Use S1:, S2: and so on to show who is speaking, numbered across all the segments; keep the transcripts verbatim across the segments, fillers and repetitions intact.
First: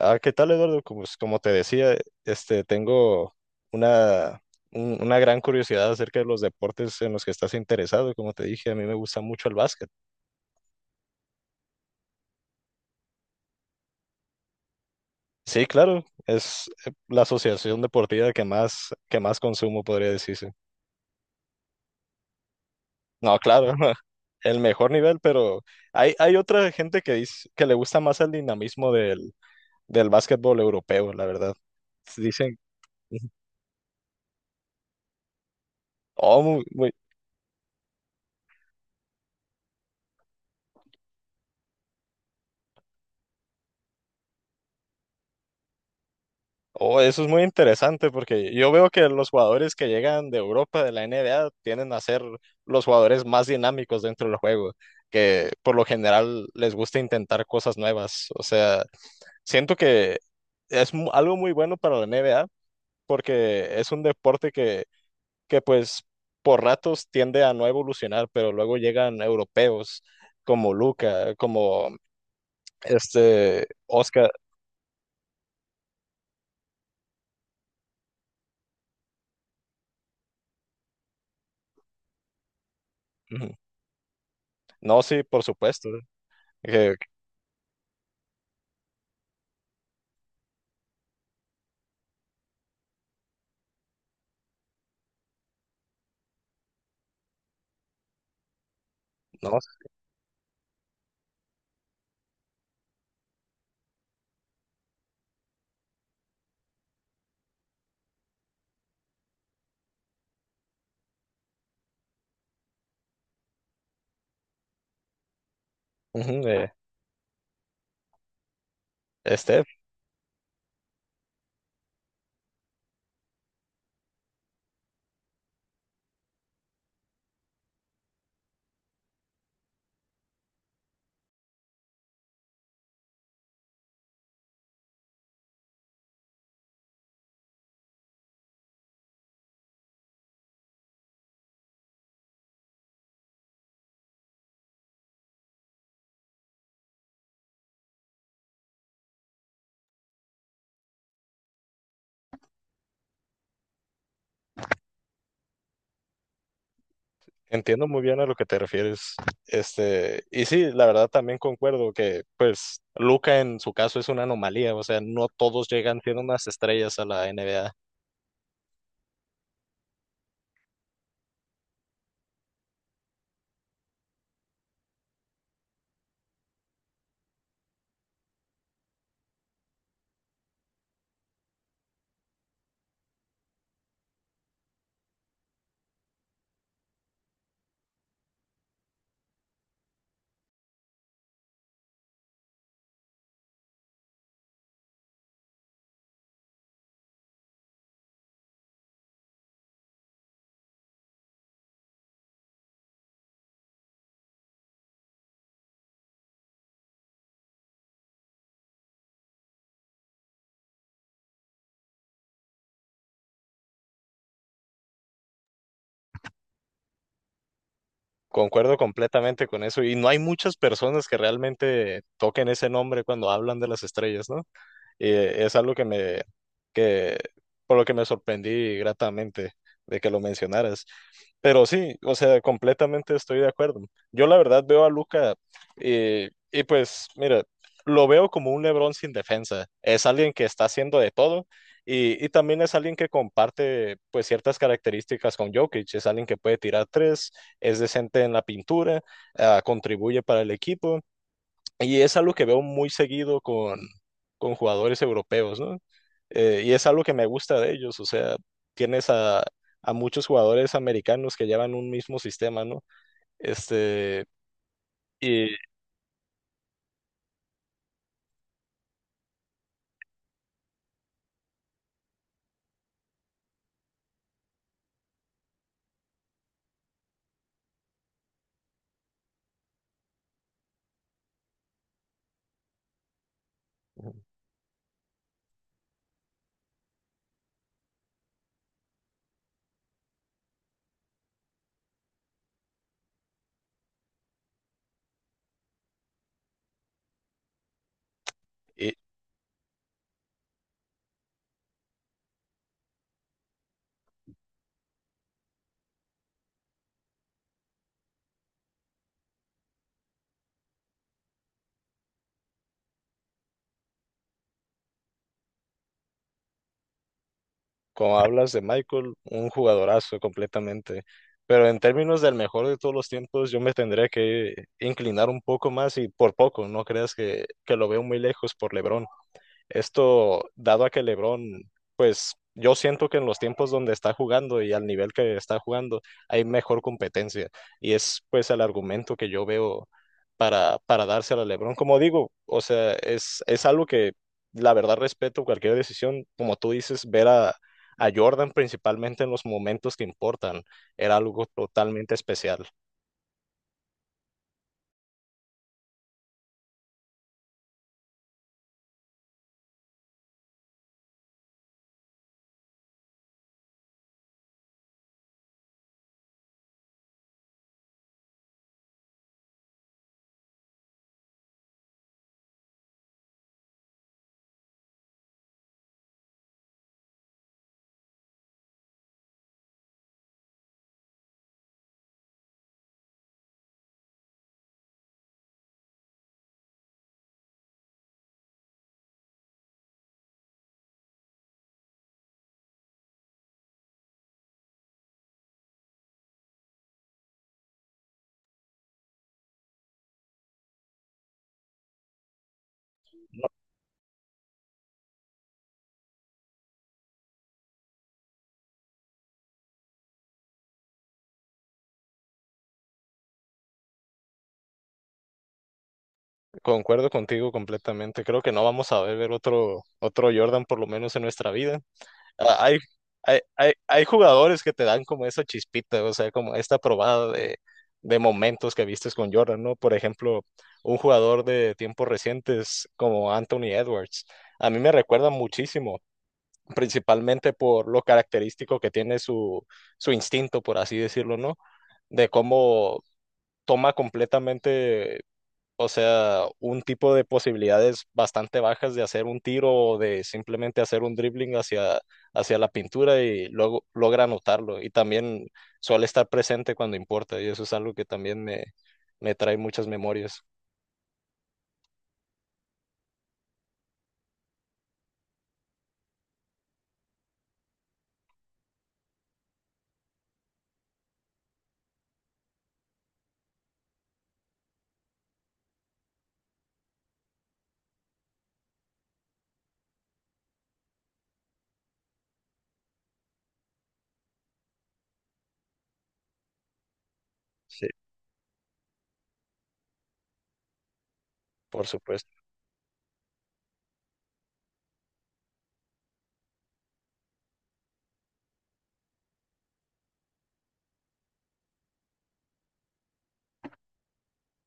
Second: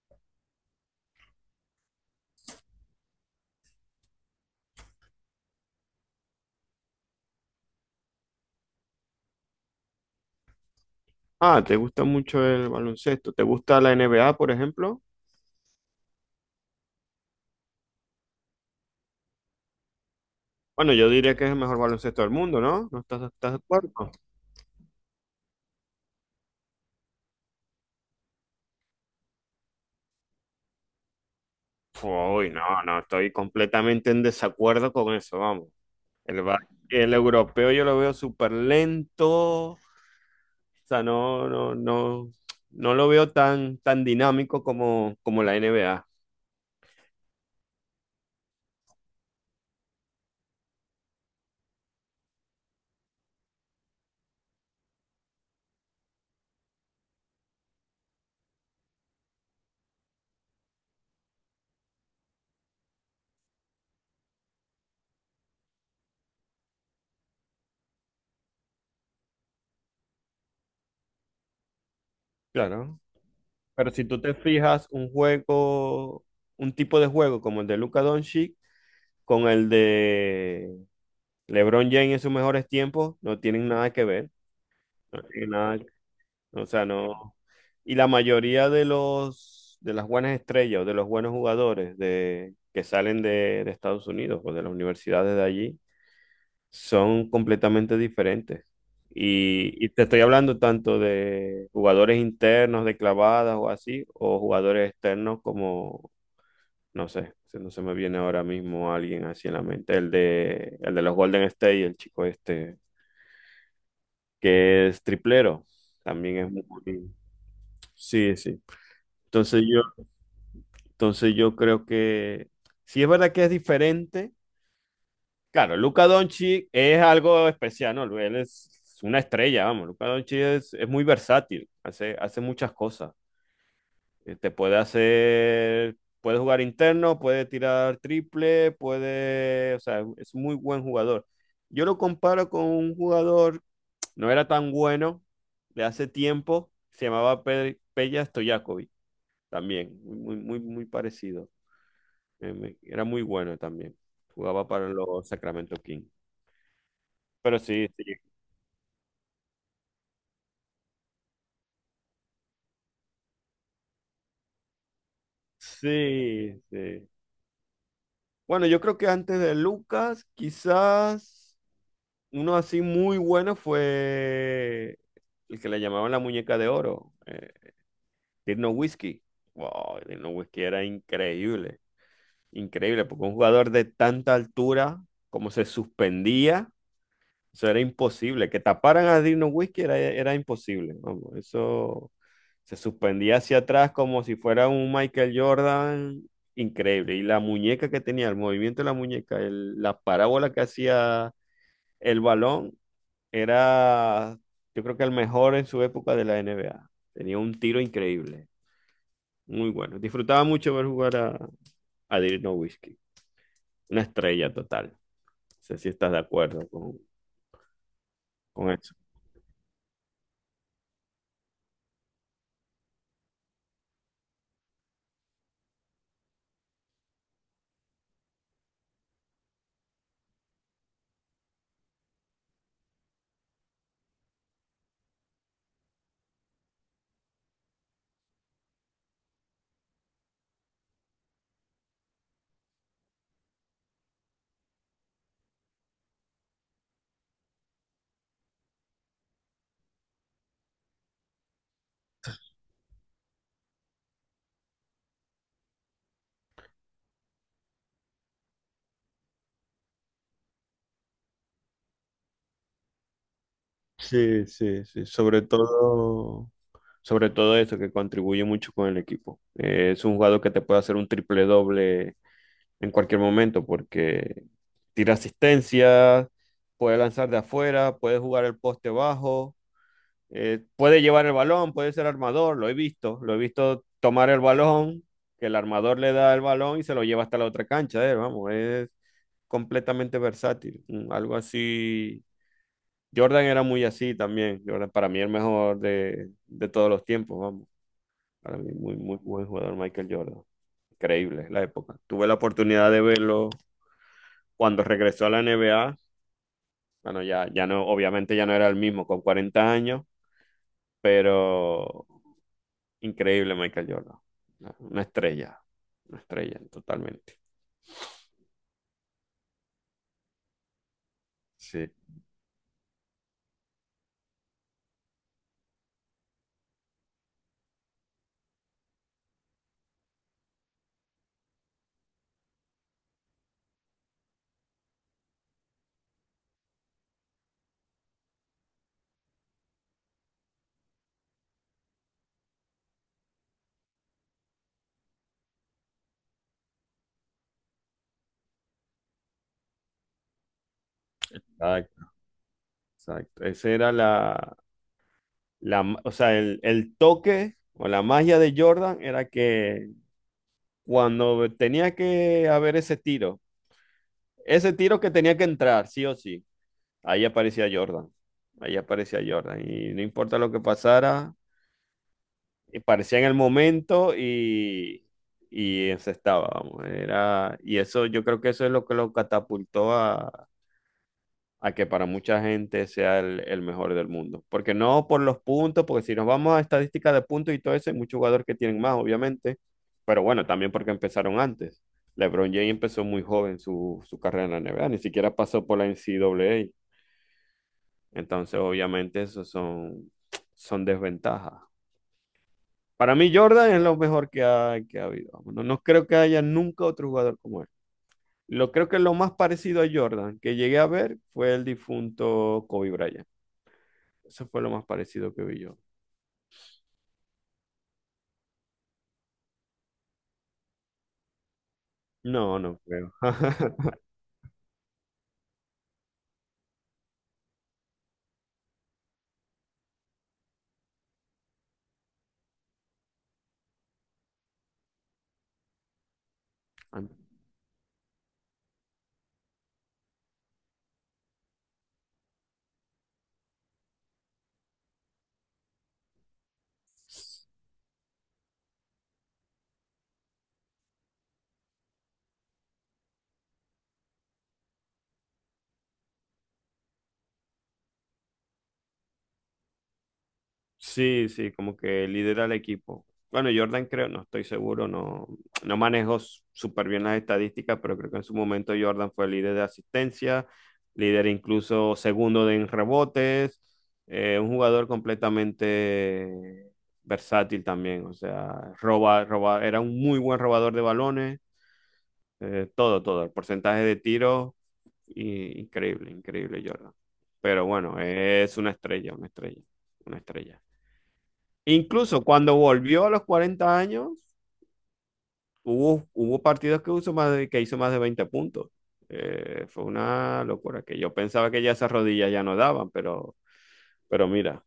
S1: Ah, ¿qué tal, Eduardo? Como, como te decía, este, tengo una, un- una gran curiosidad acerca de los deportes en los que estás interesado. Como te dije, a mí me gusta mucho el básquet.
S2: Ah, ¿te gusta mucho el baloncesto? ¿Te gusta la N B A, por ejemplo?
S1: Sí, claro, es eh, la asociación deportiva que más, que más consumo, podría decirse.
S2: Bueno, yo diría que es el mejor baloncesto del mundo, ¿no? ¿No estás,
S1: No,
S2: estás de
S1: claro,
S2: acuerdo?
S1: el mejor nivel, pero hay, hay otra gente que dice que le gusta más el dinamismo del, del básquetbol europeo, la verdad.
S2: Uy,
S1: Dicen,
S2: no, no, estoy completamente en desacuerdo con eso, vamos. El, ba-
S1: oh, muy,
S2: el europeo yo lo veo súper lento, o sea, no, no, no, no lo veo tan, tan dinámico como, como la N B A.
S1: oh, eso es muy interesante porque yo veo que los jugadores que llegan de Europa, de la N B A, tienden a ser los jugadores más dinámicos dentro del juego, que por lo general les gusta intentar cosas nuevas. O sea, siento que es mu- algo muy bueno para la N B A porque es un deporte que, que pues por ratos tiende a no evolucionar, pero luego llegan europeos como Luca, como
S2: Claro.
S1: este
S2: Pero si tú
S1: Oscar.
S2: te fijas un juego, un tipo de juego como el de Luka Doncic, con el de LeBron James en sus mejores tiempos no
S1: Ujú.
S2: tienen nada que ver,
S1: No, sí,
S2: no
S1: por
S2: tienen nada,
S1: supuesto.
S2: o sea,
S1: Que-
S2: no. Y la mayoría de los de las buenas estrellas o de los buenos jugadores de, que salen de, de Estados Unidos o de las universidades de allí son completamente diferentes.
S1: no,
S2: Y, y te estoy hablando tanto de jugadores internos de clavadas o así, o jugadores externos como, no sé, se- no se me viene ahora mismo alguien así en la mente, el de, el de los Golden State, el chico este, que es triplero. También
S1: ujú,
S2: es
S1: eh,
S2: muy... Sí, sí. Entonces
S1: Este,
S2: yo, entonces yo creo que sí es verdad que es diferente. Claro, Luka Doncic es algo especial, ¿no? Él es una estrella, vamos. Luka Doncic es, es muy versátil, hace, hace muchas cosas. Eh, Te puede hacer, puede jugar interno, puede tirar triple, puede, o sea, es muy buen jugador. Yo lo comparo con un jugador. No era tan bueno, de hace tiempo. Se llamaba Pe- Peja Stojakovic también. Muy, muy, muy parecido. Eh, me- Era muy bueno también. Jugaba para los Sacramento Kings. Pero
S1: entiendo
S2: sí,
S1: muy
S2: sí.
S1: bien a lo que te refieres. Este, y sí, la verdad también concuerdo que, pues, Luca en su caso es una anomalía, o sea, no todos llegan siendo unas
S2: Sí,
S1: estrellas a
S2: sí.
S1: la N B A.
S2: Bueno, yo creo que antes de Lucas, quizás uno así muy bueno fue el que le llamaban la muñeca de oro, eh, Dirk Nowitzki. Wow, Dirk Nowitzki era increíble. Increíble, porque un jugador de tanta altura, como se suspendía, eso era imposible. Que taparan a Dirk Nowitzki era, era imposible. Vamos, eso se suspendía hacia atrás como si fuera un Michael Jordan. Increíble. Y la muñeca que tenía, el movimiento de la muñeca, el- la parábola que hacía el balón, era, yo creo que el mejor en su época de la N B A. Tenía un tiro increíble. Muy bueno. Disfrutaba mucho ver jugar a, a Dirk Nowitzki. Una estrella total. Sé si estás de acuerdo con, con
S1: Concuerdo
S2: eso.
S1: completamente con eso, y no hay muchas personas que realmente toquen ese nombre cuando hablan de las estrellas, ¿no? Y eh, es algo que me, que, por lo que me sorprendí gratamente de que lo mencionaras. Pero sí, o sea, completamente estoy de acuerdo. Yo la verdad veo a Luca y, y pues, mira, lo veo como un LeBron sin defensa. Es alguien que está haciendo de todo y, y también es alguien que comparte pues ciertas características con Jokic. Es alguien que puede tirar tres, es decente en la pintura, ah, contribuye para el equipo y es algo que veo muy seguido con, con jugadores europeos, ¿no? Eh, y es algo que me gusta de ellos, o sea, tienes a, a muchos jugadores americanos que llevan un mismo sistema, ¿no? Este,
S2: Sí, sí, sí. Sobre
S1: y,
S2: todo, sobre todo eso, que contribuye mucho con el equipo. Eh, es un jugador que te puede hacer un triple doble en cualquier momento, porque tira asistencia, puede lanzar de afuera, puede jugar el poste bajo, eh, puede llevar el balón, puede ser armador, lo he visto, lo he visto tomar el balón, que el armador le da el balón y se lo lleva hasta la otra cancha, eh, vamos, es completamente versátil. Mm, algo así. Jordan era muy así también. Jordan, para mí el mejor de, de todos los tiempos, vamos. Para mí,
S1: y
S2: muy, muy buen jugador Michael Jordan. Increíble la época. Tuve la oportunidad de verlo cuando regresó a la N B A. Bueno, ya, ya no, obviamente ya no era el mismo con cuarenta años, pero increíble Michael Jordan. Una una estrella, una estrella totalmente.
S1: como hablas de Michael, un jugadorazo completamente. Pero en
S2: Sí,
S1: términos del mejor de todos los tiempos, yo me tendría que inclinar un poco más y por poco, no creas que, que lo veo muy lejos por LeBron. Esto dado a que LeBron, pues yo siento que en los tiempos donde está jugando y al nivel que está jugando hay mejor competencia. Y es pues el argumento que yo veo para, para dárselo a LeBron. Como digo, o sea, es, es algo que la verdad respeto cualquier decisión. Como tú dices, ver a, a Jordan principalmente en los momentos que importan era algo
S2: exacto,
S1: totalmente especial.
S2: exacto. Ese era la, la, o sea, el, el toque o la magia de Jordan era que cuando tenía que haber ese tiro, ese tiro que tenía que entrar, sí o sí, ahí aparecía Jordan, ahí aparecía Jordan, y no importa lo que pasara, y parecía en el momento y, y se estaba, vamos, era, y eso, yo creo que eso es lo que lo catapultó a, a que para mucha gente sea el, el mejor del mundo. Porque no por los puntos, porque si nos vamos a estadísticas de puntos y todo eso, hay muchos jugadores que tienen más, obviamente, pero bueno, también porque empezaron antes. LeBron James empezó muy joven su, su carrera en la N B A, ni siquiera pasó por la N C A A. Entonces, obviamente, eso son, son desventajas. Para mí, Jordan es lo mejor que ha, que ha habido. No, no creo que haya nunca otro jugador como él. Lo creo que lo más parecido a Jordan que llegué a ver fue el difunto Kobe Bryant. Eso fue lo más parecido que vi yo.
S1: Concuerdo contigo completamente. Creo que no vamos a ver otro, otro Jordan por lo menos en nuestra vida. Ah,
S2: No,
S1: Hay,
S2: no creo.
S1: hay, hay, hay jugadores que te dan como esa chispita, o sea, como esta probada de, de momentos que vistes con Jordan, ¿no? Por ejemplo, un jugador de tiempos recientes como Anthony Edwards, a mí me recuerda muchísimo, principalmente por lo característico que tiene su, su instinto, por así decirlo, ¿no? De cómo toma completamente o sea, un tipo de posibilidades bastante bajas de hacer un tiro o de simplemente hacer un dribbling hacia, hacia la pintura y luego logra anotarlo. Y también suele estar presente cuando importa. Y eso es algo que también me, me trae muchas memorias.
S2: Sí, sí, como que lidera el equipo. Bueno, Jordan creo, no estoy seguro, no, no manejo s- súper bien las estadísticas, pero creo que en su momento Jordan fue líder de asistencia, líder incluso segundo de- en rebotes, eh, un jugador completamente versátil también, o sea, roba, roba, era un muy buen robador de balones. Eh, todo, todo. El porcentaje de tiros, i- increíble, increíble, Jordan. Pero
S1: Sí,
S2: bueno, es una estrella, una estrella, una estrella.
S1: por
S2: Incluso
S1: supuesto.
S2: cuando volvió a los cuarenta años, hubo, hubo partidos que, hizo más de, que hizo más de veinte puntos. Eh, fue una locura que yo pensaba que ya esas rodillas ya no daban, pero, pero mira.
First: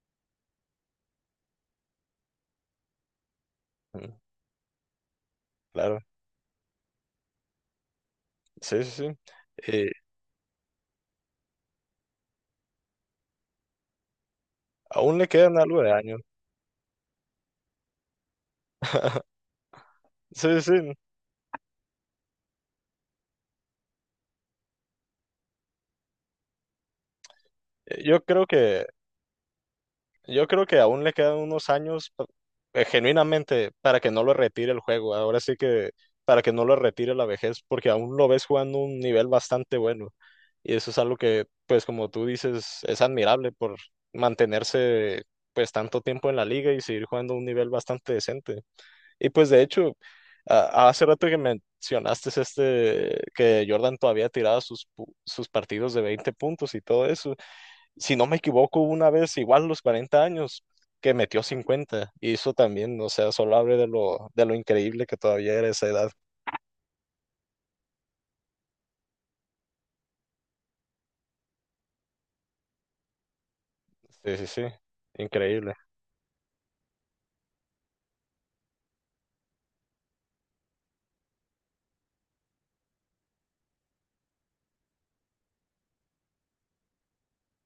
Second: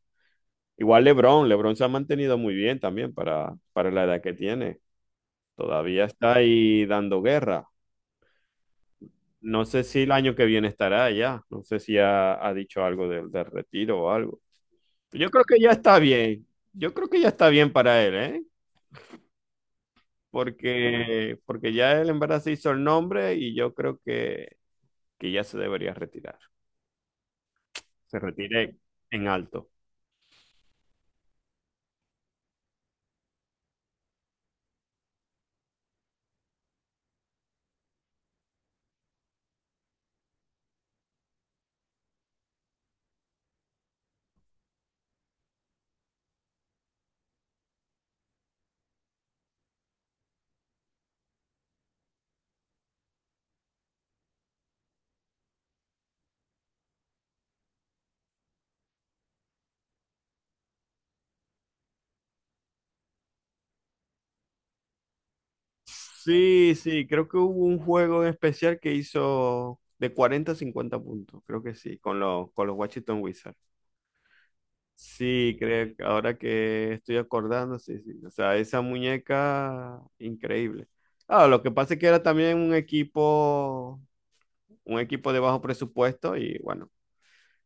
S2: Igual LeBron, LeBron se ha mantenido muy bien también para, para la
S1: Mm.
S2: edad que tiene.
S1: Claro.
S2: Todavía está ahí dando guerra.
S1: Sí, sí, sí.
S2: No sé
S1: Eh,
S2: si el año que viene estará allá. No sé si ha, ha dicho algo del, del retiro o algo.
S1: aún le
S2: Yo creo que
S1: quedan
S2: ya
S1: algo de
S2: está
S1: años.
S2: bien. Yo creo que ya está bien para él, ¿eh?
S1: Sí, sí.
S2: Porque, porque ya él en verdad se hizo el nombre y yo creo que, que ya se debería retirar.
S1: Eh,
S2: Se
S1: Yo creo
S2: retire
S1: que
S2: en alto.
S1: Yo creo que aún le quedan unos años pa- eh, genuinamente para que no lo retire el juego. Ahora sí que para que no lo retire la vejez, porque aún lo ves jugando un nivel bastante bueno. Y eso es algo que, pues como tú dices, es admirable por mantenerse pues tanto tiempo en la liga y seguir jugando a un nivel bastante decente. Y pues de hecho, a- hace rato que mencionaste este, que Jordan todavía tiraba sus, pu- sus partidos de veinte puntos y todo eso si no me equivoco, una vez igual los cuarenta años que metió cincuenta y eso también, o sea, solo abre de lo, de lo increíble que todavía era esa edad.
S2: Sí, sí, creo que hubo un juego en especial que hizo de cuarenta a cincuenta puntos. Creo que sí, con los, con los Washington Wizards.
S1: Sí, sí, sí,
S2: Sí,
S1: increíble.
S2: creo que ahora que estoy acordando, sí, sí. O sea, esa muñeca, increíble. Ah, lo que pasa es que era también un equipo, un equipo de bajo presupuesto y bueno,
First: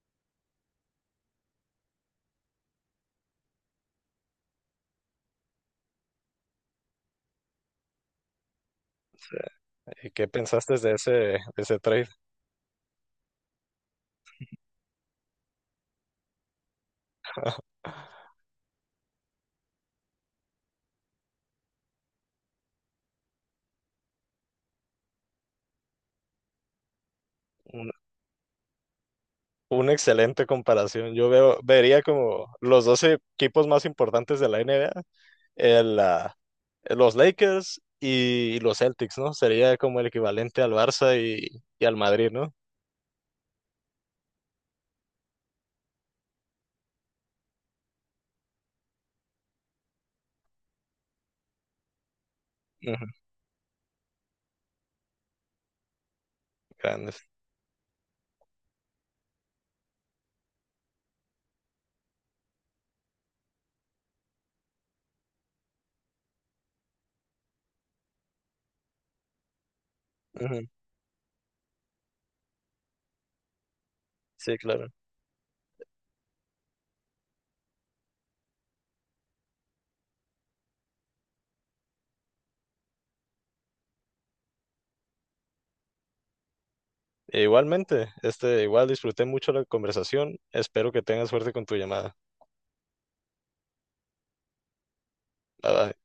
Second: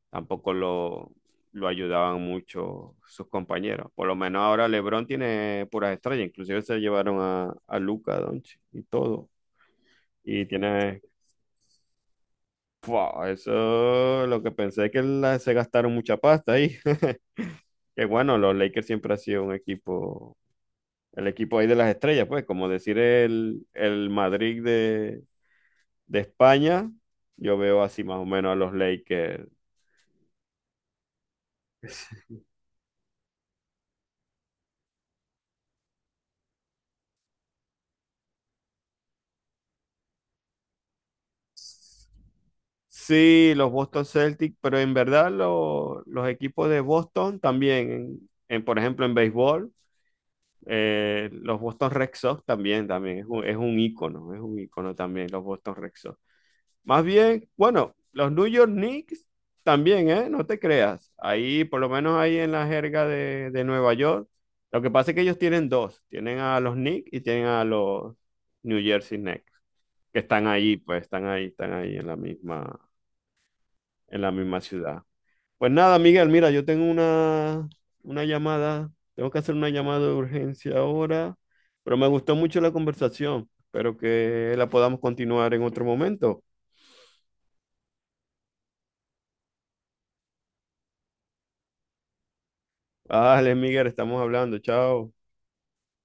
S2: tampoco lo, lo ayudaban mucho sus compañeros. Por lo menos ahora LeBron tiene puras estrellas, inclusive se llevaron a, a Luka Doncic y todo.
S1: Sí. ¿Y qué
S2: Y
S1: pensaste de
S2: tiene,
S1: ese, de ese trade?
S2: ¡fua!, eso lo que pensé es que la- se gastaron mucha pasta ahí. Que bueno, los Lakers siempre ha sido un equipo, el equipo ahí de las estrellas, pues, como decir el, el Madrid de, de España, yo veo
S1: Un-
S2: así más o menos a los Lakers.
S1: Una excelente comparación. Yo veo, vería como los doce equipos más importantes de la N B A, el, ah, los Lakers y, los Celtics, ¿no? Sería como el equivalente al Barça y, y al Madrid, ¿no?
S2: Sí, los Boston Celtics, pero en verdad lo- los equipos de Boston también, en, en, por ejemplo en béisbol, eh, los Boston Red Sox también,
S1: Ujú,
S2: también es un, es un ícono, es un ícono también los Boston Red Sox. Más
S1: grandes.
S2: bien, bueno, los New York Knicks también, ¿eh? No te creas. Ahí, por lo menos ahí en la jerga de, de Nueva York, lo que pasa es que ellos tienen dos. Tienen a los Knicks y tienen a los New Jersey Knicks, que están
S1: Ujú,
S2: ahí, pues están ahí, están ahí en la misma, en la
S1: sí,
S2: misma
S1: claro.
S2: ciudad. Pues nada, Miguel, mira, yo tengo una, una llamada, tengo que hacer una llamada de urgencia ahora, pero me gustó mucho la conversación. Espero que la podamos continuar en otro momento.
S1: E igualmente, este, igual disfruté mucho la conversación. Espero que tengas suerte con tu llamada.
S2: Vale, Miguel, estamos hablando. Chao.
S1: Bye bye.